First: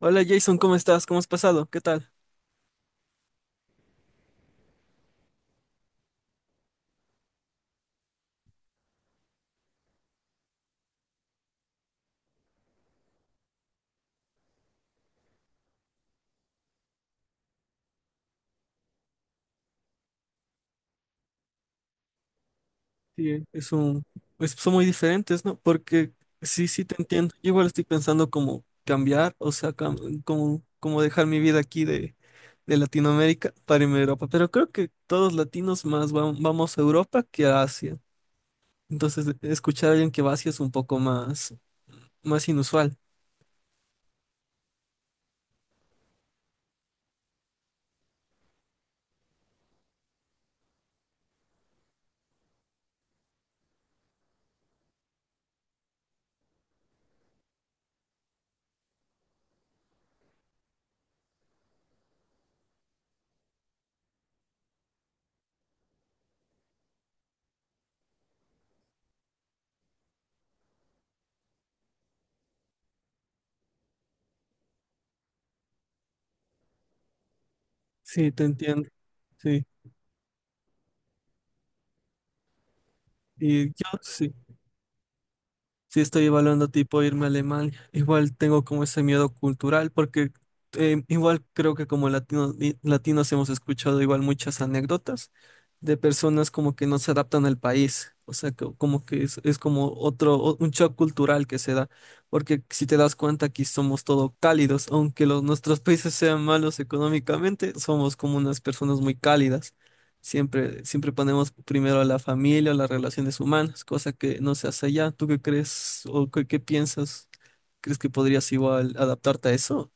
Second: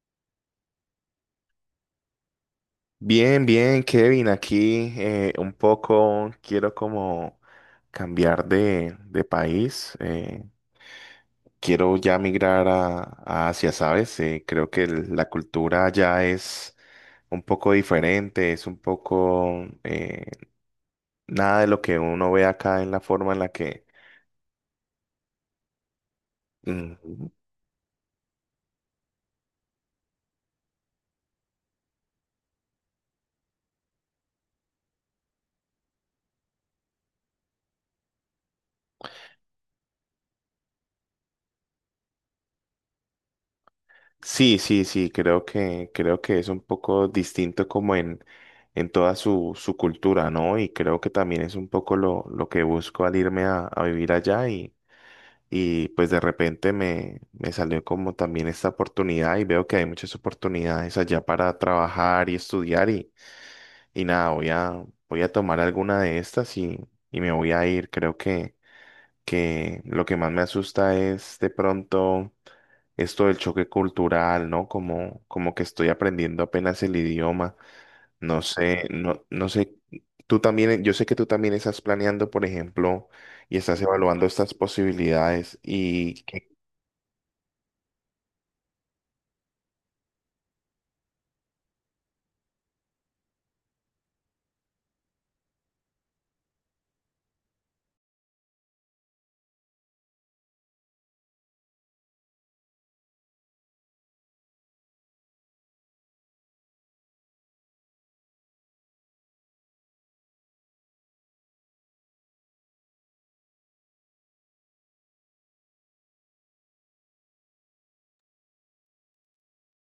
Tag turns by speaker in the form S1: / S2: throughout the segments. S1: Hola Jason, ¿cómo estás? ¿Cómo has pasado? ¿Qué tal?
S2: Bien, bien, Kevin, aquí un poco quiero como cambiar de país. Quiero ya migrar a Asia, ¿sabes? Creo que la cultura ya es un poco diferente, es un poco eh, nada de lo que uno ve acá en la forma en
S1: Sí.
S2: la que.
S1: Son muy diferentes, ¿no? Porque sí, sí te
S2: Mm,
S1: entiendo. Yo igual estoy pensando como cambiar, o sea, como dejar mi vida aquí de, Latinoamérica para irme a Europa. Pero creo que todos latinos más vamos a Europa que a Asia. Entonces, escuchar a alguien que va a Asia es un poco más inusual.
S2: sí, sí, sí, creo que es un poco distinto como en toda su cultura, ¿no? Y creo que también es un poco lo que busco al irme a vivir allá y pues de repente me salió como también esta oportunidad y veo que hay muchas oportunidades allá para trabajar y estudiar y nada, voy a tomar alguna de estas y me voy a ir. Creo que lo que más me asusta es de pronto esto del choque cultural, ¿no? Como que estoy aprendiendo apenas el idioma.
S1: Sí,
S2: No
S1: te
S2: sé,
S1: entiendo.
S2: no, no
S1: Sí.
S2: sé, tú también, yo sé que tú también estás planeando, por ejemplo, y
S1: Y
S2: estás
S1: yo
S2: evaluando
S1: sí.
S2: estas posibilidades
S1: Sí,
S2: y.
S1: estoy evaluando tipo irme a Alemania. Igual tengo como ese miedo cultural porque igual creo que como latinos hemos escuchado igual muchas anécdotas de personas como que no se adaptan al país. O sea, como que es como otro, un shock cultural que se da, porque si te das cuenta, aquí somos todo cálidos, aunque nuestros países sean malos económicamente, somos como unas personas muy cálidas. Siempre ponemos primero a la familia, las relaciones humanas, cosa que no se hace allá. ¿Tú qué crees o qué, piensas? ¿Crees que podrías igual adaptarte a eso?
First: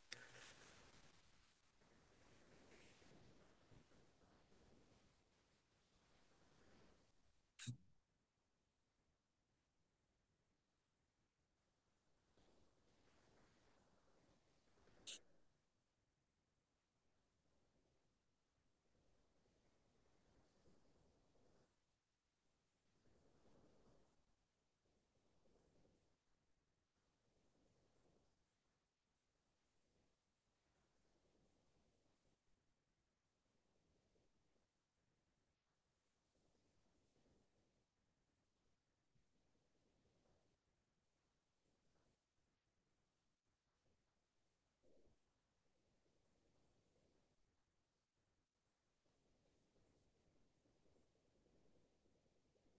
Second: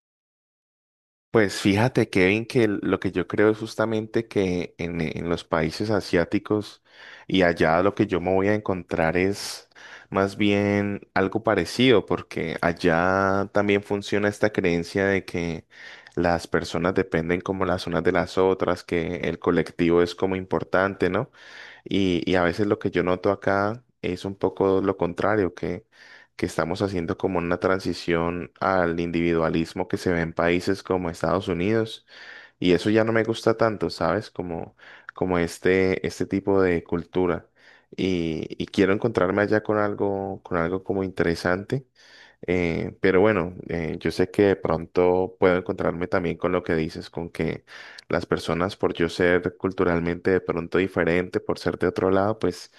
S2: Pues fíjate, Kevin, que lo que yo creo es justamente que en los países asiáticos y allá lo que yo me voy a encontrar es más bien algo parecido, porque allá también funciona esta creencia de que las personas dependen como las unas de las otras, que el colectivo es como importante, ¿no? Y a veces lo que yo noto acá es un poco lo contrario, que estamos haciendo como una transición al individualismo que se ve en países como Estados Unidos. Y eso ya no me gusta tanto, ¿sabes? Como este tipo de cultura. Y quiero encontrarme allá con algo como interesante pero bueno, yo sé que de pronto puedo encontrarme también con lo que dices, con que las personas, por yo ser culturalmente de pronto diferente, por ser de otro lado, pues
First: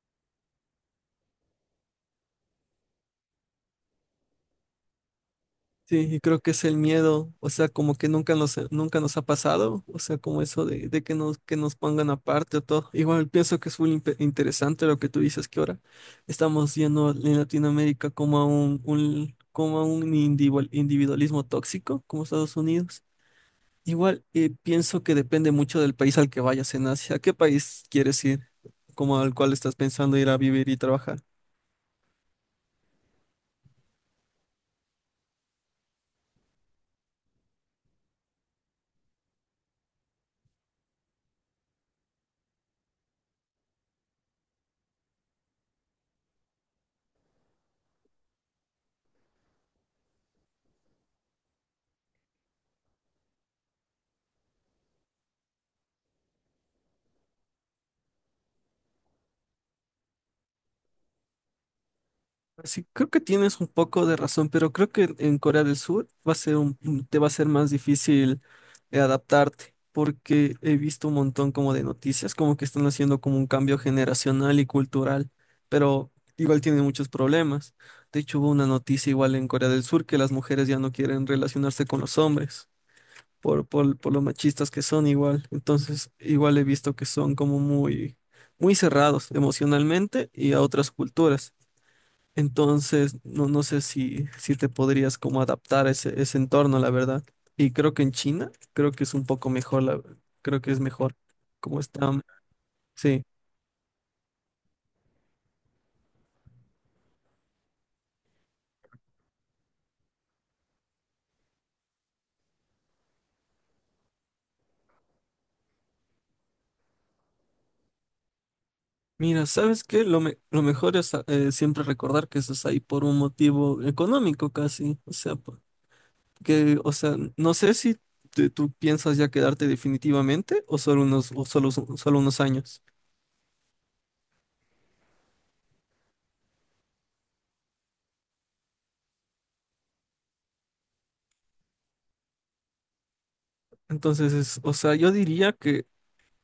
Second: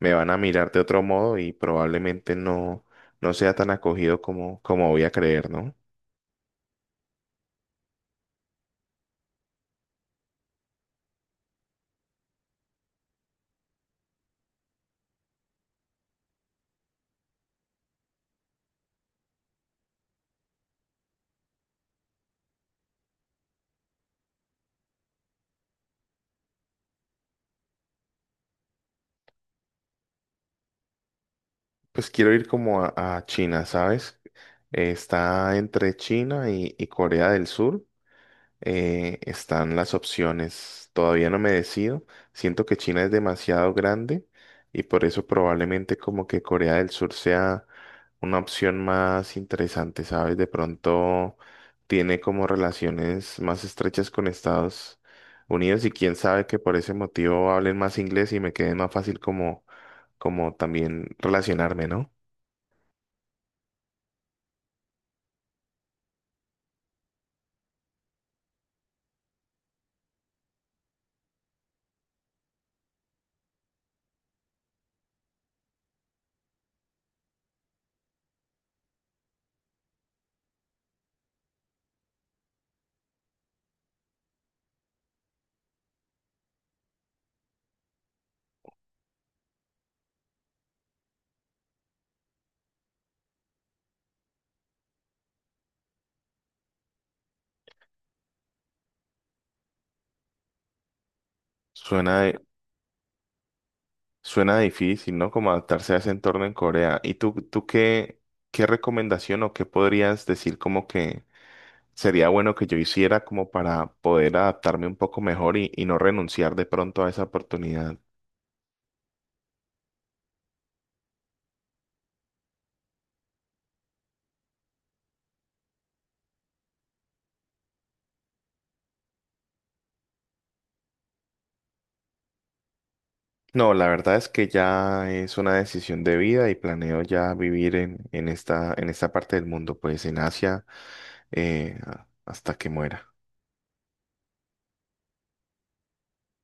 S2: me van a mirar de otro modo y probablemente no sea tan acogido como voy a creer, ¿no?
S1: Sí, y creo que es el miedo, o sea, como que nunca nos, ha pasado, o sea, como eso de, que nos pongan aparte o todo. Igual pienso que es muy interesante lo que tú dices, que ahora estamos yendo en Latinoamérica como a un, como a un individualismo tóxico, como Estados Unidos. Igual pienso que depende mucho del país al que vayas en Asia. ¿A qué país quieres ir? Como al cual estás pensando ir a vivir y trabajar.
S2: Pues quiero ir como a China, ¿sabes? Está entre China y Corea del Sur. Están las opciones. Todavía no me decido. Siento que China es demasiado grande y por eso probablemente como que Corea del Sur sea una opción más interesante, ¿sabes? De pronto tiene como relaciones más estrechas con Estados Unidos y quién sabe que por ese motivo hablen más inglés y me quede más fácil como también relacionarme, ¿no?
S1: Pues sí, creo que tienes un poco de razón, pero creo que en Corea del Sur va a ser te va a ser más difícil adaptarte, porque he visto un montón como de noticias, como que están haciendo como un cambio generacional y cultural, pero igual tienen muchos problemas. De hecho, hubo una noticia igual en Corea del Sur que las mujeres ya no quieren relacionarse con los hombres por los machistas que son igual. Entonces, igual he visto que son como muy, muy cerrados emocionalmente y a otras culturas. Entonces, no, no sé si, si te podrías como adaptar a ese, entorno, la verdad. Y creo que en China, creo que es un poco mejor, creo que es mejor como están.
S2: Suena
S1: Sí.
S2: Suena difícil, ¿no? Como adaptarse a ese entorno en Corea. ¿Y tú qué recomendación o qué podrías decir como que sería bueno que yo hiciera como para poder adaptarme un poco mejor y no renunciar de pronto a esa oportunidad?
S1: Mira, ¿sabes qué? Lo mejor es siempre recordar que estás ahí por un motivo económico casi. O sea, que, o sea, no sé si tú piensas ya quedarte definitivamente o o solo unos años.
S2: No, la verdad es que ya es una decisión de vida y planeo ya vivir en esta parte del mundo, pues en Asia, eh, hasta que muera.
S1: Entonces, o sea, yo diría,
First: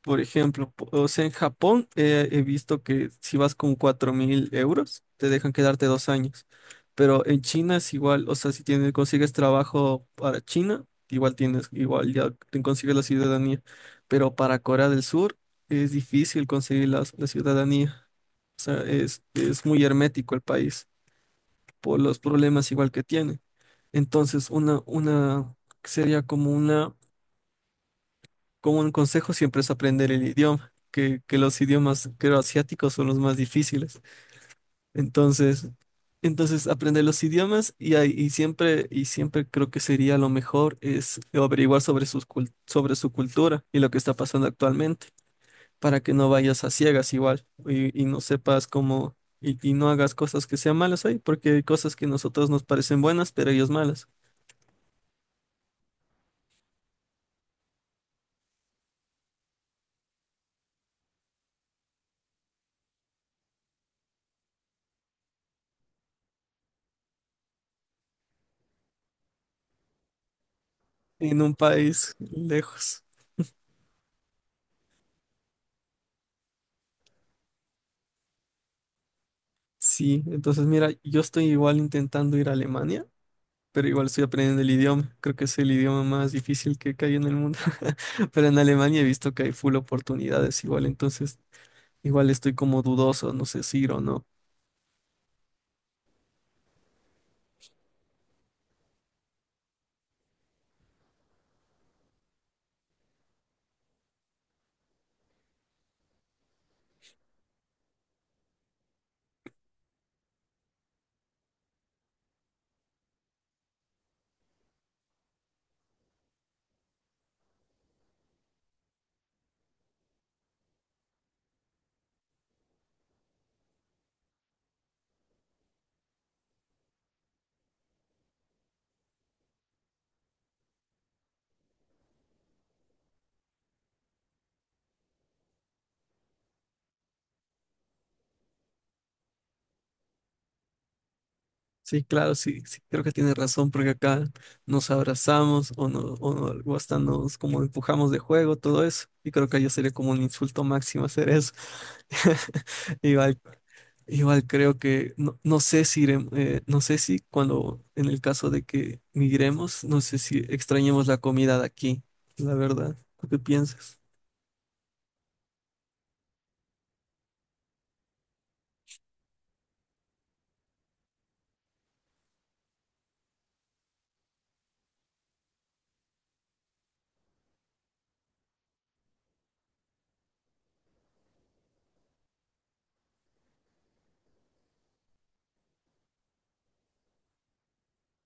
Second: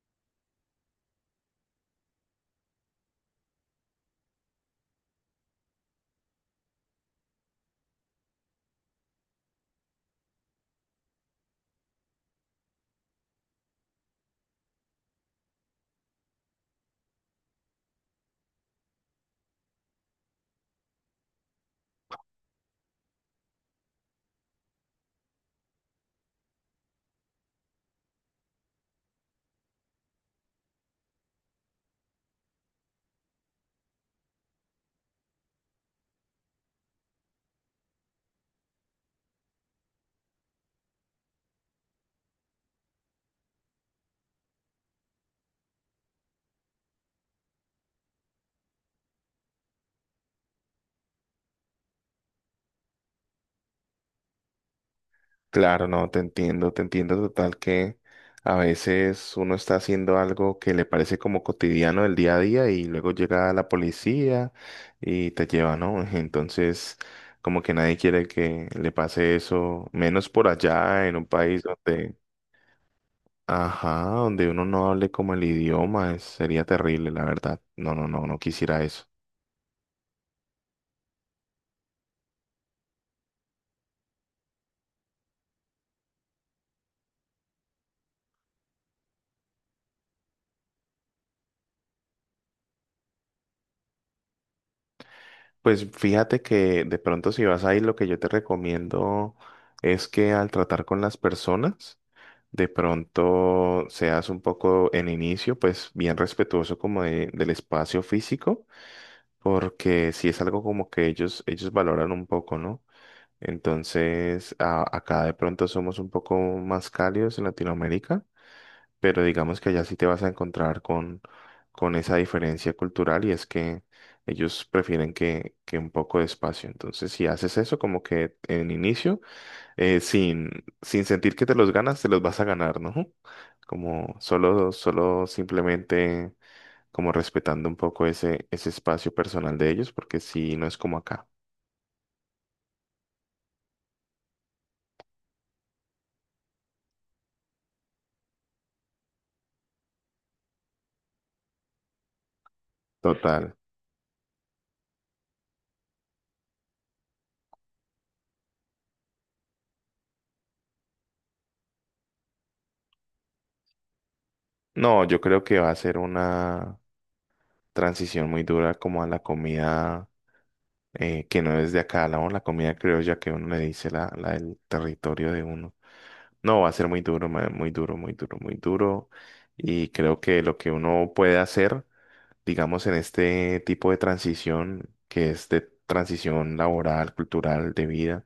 S1: por ejemplo, o sea, en Japón he visto que si vas con 4.000 euros, te dejan quedarte 2 años. Pero en China es igual, o sea, si tienes, consigues trabajo para China, igual ya te consigues la ciudadanía. Pero para Corea del Sur es difícil conseguir la, ciudadanía. O sea, es muy hermético el país por los problemas igual que tiene. Entonces, una, sería como un consejo siempre es aprender el idioma, que los idiomas, creo, asiáticos son los más difíciles. Entonces, entonces aprender los idiomas y siempre creo que sería lo mejor es averiguar sobre sobre su cultura y lo que está pasando actualmente, para que no vayas a ciegas igual y no sepas cómo, y no hagas cosas que sean malas ahí, porque hay cosas que a nosotros nos parecen buenas, pero ellos malas,
S2: Claro, no, te entiendo total que a veces uno está haciendo algo que le parece como cotidiano del día a día y luego llega la policía y te lleva, ¿no? Entonces, como que nadie quiere que le pase eso, menos por allá en un
S1: en un
S2: país
S1: país
S2: donde,
S1: lejos.
S2: ajá, donde uno no hable como el idioma, sería terrible, la verdad. No, no, no, no quisiera eso.
S1: Sí, entonces mira, yo estoy igual intentando ir a Alemania, pero igual estoy aprendiendo el idioma. Creo que es el idioma más difícil que hay en el mundo. Pero en Alemania he visto que hay full oportunidades igual, entonces igual estoy como dudoso, no sé si ir o no.
S2: Pues fíjate que de pronto si vas a ir, lo que yo te recomiendo es que al tratar con las personas, de pronto seas un poco en inicio, pues bien respetuoso como del espacio físico, porque si es algo como que ellos valoran un poco, ¿no? Entonces, acá de pronto somos un poco más cálidos en Latinoamérica, pero digamos que allá sí te vas a encontrar con esa diferencia cultural y es que ellos prefieren que un poco de espacio. Entonces, si haces eso como que en inicio, eh, sin, sin sentir que te los ganas, te los vas a ganar, ¿no? Como solo simplemente como respetando un poco ese espacio personal de ellos, porque si no es como acá.
S1: Sí, claro, sí, sí, creo que tienes razón, porque acá nos abrazamos o, no, o, o hasta nos como empujamos de juego, todo eso. Y creo que allá sería como un insulto máximo hacer eso. Igual
S2: Total.
S1: Igual creo que, no, no sé si no sé si cuando, en el caso de que migremos, no sé si extrañemos la comida de aquí, la verdad. ¿Tú qué piensas?
S2: No, yo creo que va a ser una transición muy dura como a la comida que no es de acá, la comida criolla que uno le dice, la del territorio de uno. No, va a ser muy duro, muy duro, muy duro, muy duro. Y creo que lo que uno puede hacer digamos, en este tipo de transición, que es de transición laboral, cultural, de vida,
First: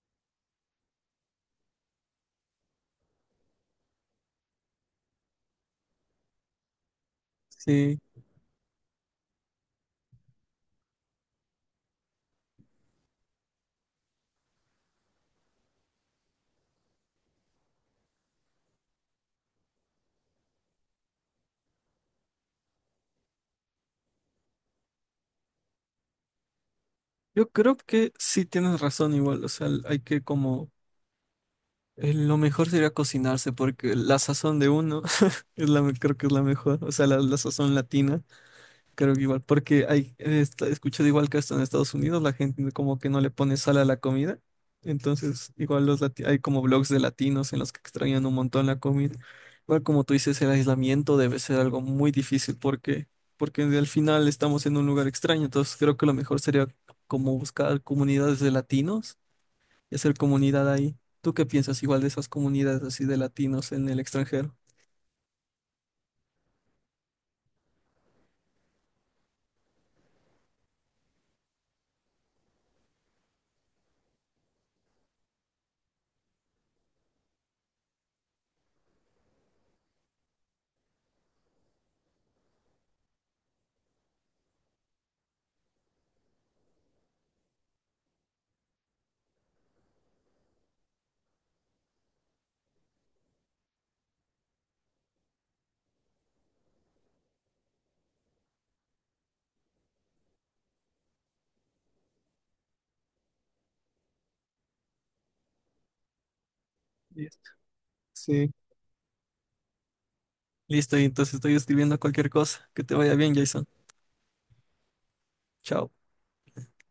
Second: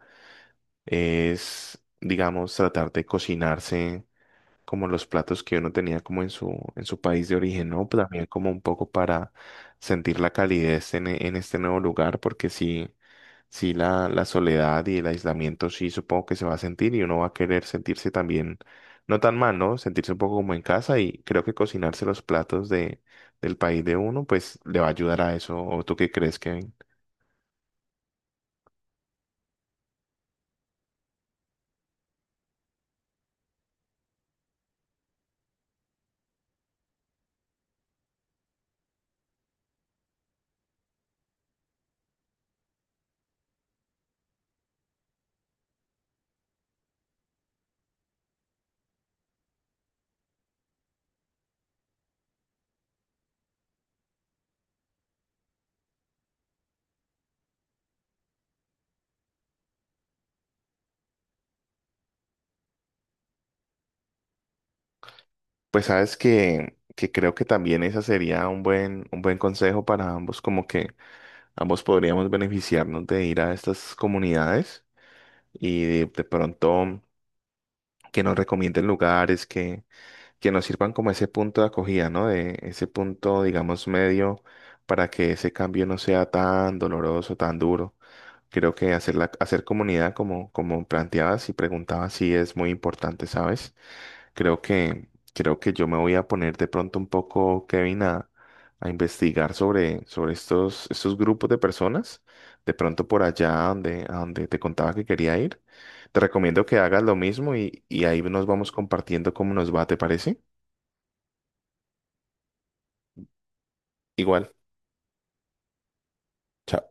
S2: es, digamos, tratar de cocinarse como los platos que uno tenía como en su país de origen, ¿no?
S1: Sí,
S2: Pero también como un poco para sentir la calidez en este nuevo lugar, porque sí, sí la soledad y el aislamiento sí supongo que se va a sentir y uno va a querer sentirse también, no tan mal, ¿no? Sentirse un poco como en casa y creo que cocinarse los platos del país de uno, pues le va a ayudar a eso. ¿O tú qué crees, Kevin?
S1: yo creo que sí tienes razón igual, o sea, hay que como, lo mejor sería cocinarse porque la sazón de uno es creo que es la mejor, o sea, la, sazón latina. Creo que igual, porque he escuchado igual que hasta en Estados Unidos la gente como que no le pone sal a la comida. Entonces, igual hay como blogs de latinos en los que extrañan un montón la comida. Igual como tú dices, el aislamiento debe ser algo muy difícil porque, al final estamos en un lugar extraño. Entonces, creo que lo mejor sería como buscar comunidades de latinos y hacer comunidad ahí. ¿Tú qué piensas igual de esas comunidades así de latinos en el extranjero?
S2: Pues sabes que creo que también esa sería un buen consejo para ambos, como que ambos podríamos beneficiarnos de ir a estas comunidades y de pronto que nos recomienden lugares que nos sirvan como ese punto de acogida, ¿no? De ese punto, digamos, medio para que ese cambio no sea tan doloroso, tan duro. Creo que hacer comunidad como planteabas y preguntabas sí es muy importante, ¿sabes? Creo que, creo que yo me voy a poner de pronto un poco, Kevin, a investigar sobre estos grupos de personas. De pronto por allá donde, a donde te contaba que quería ir. Te recomiendo que hagas lo
S1: Listo.
S2: mismo y ahí nos
S1: Sí.
S2: vamos compartiendo cómo nos va, ¿te parece?
S1: Listo, y entonces estoy escribiendo cualquier cosa. Que te vaya bien, Jason.
S2: Igual.
S1: Chao.
S2: Chao.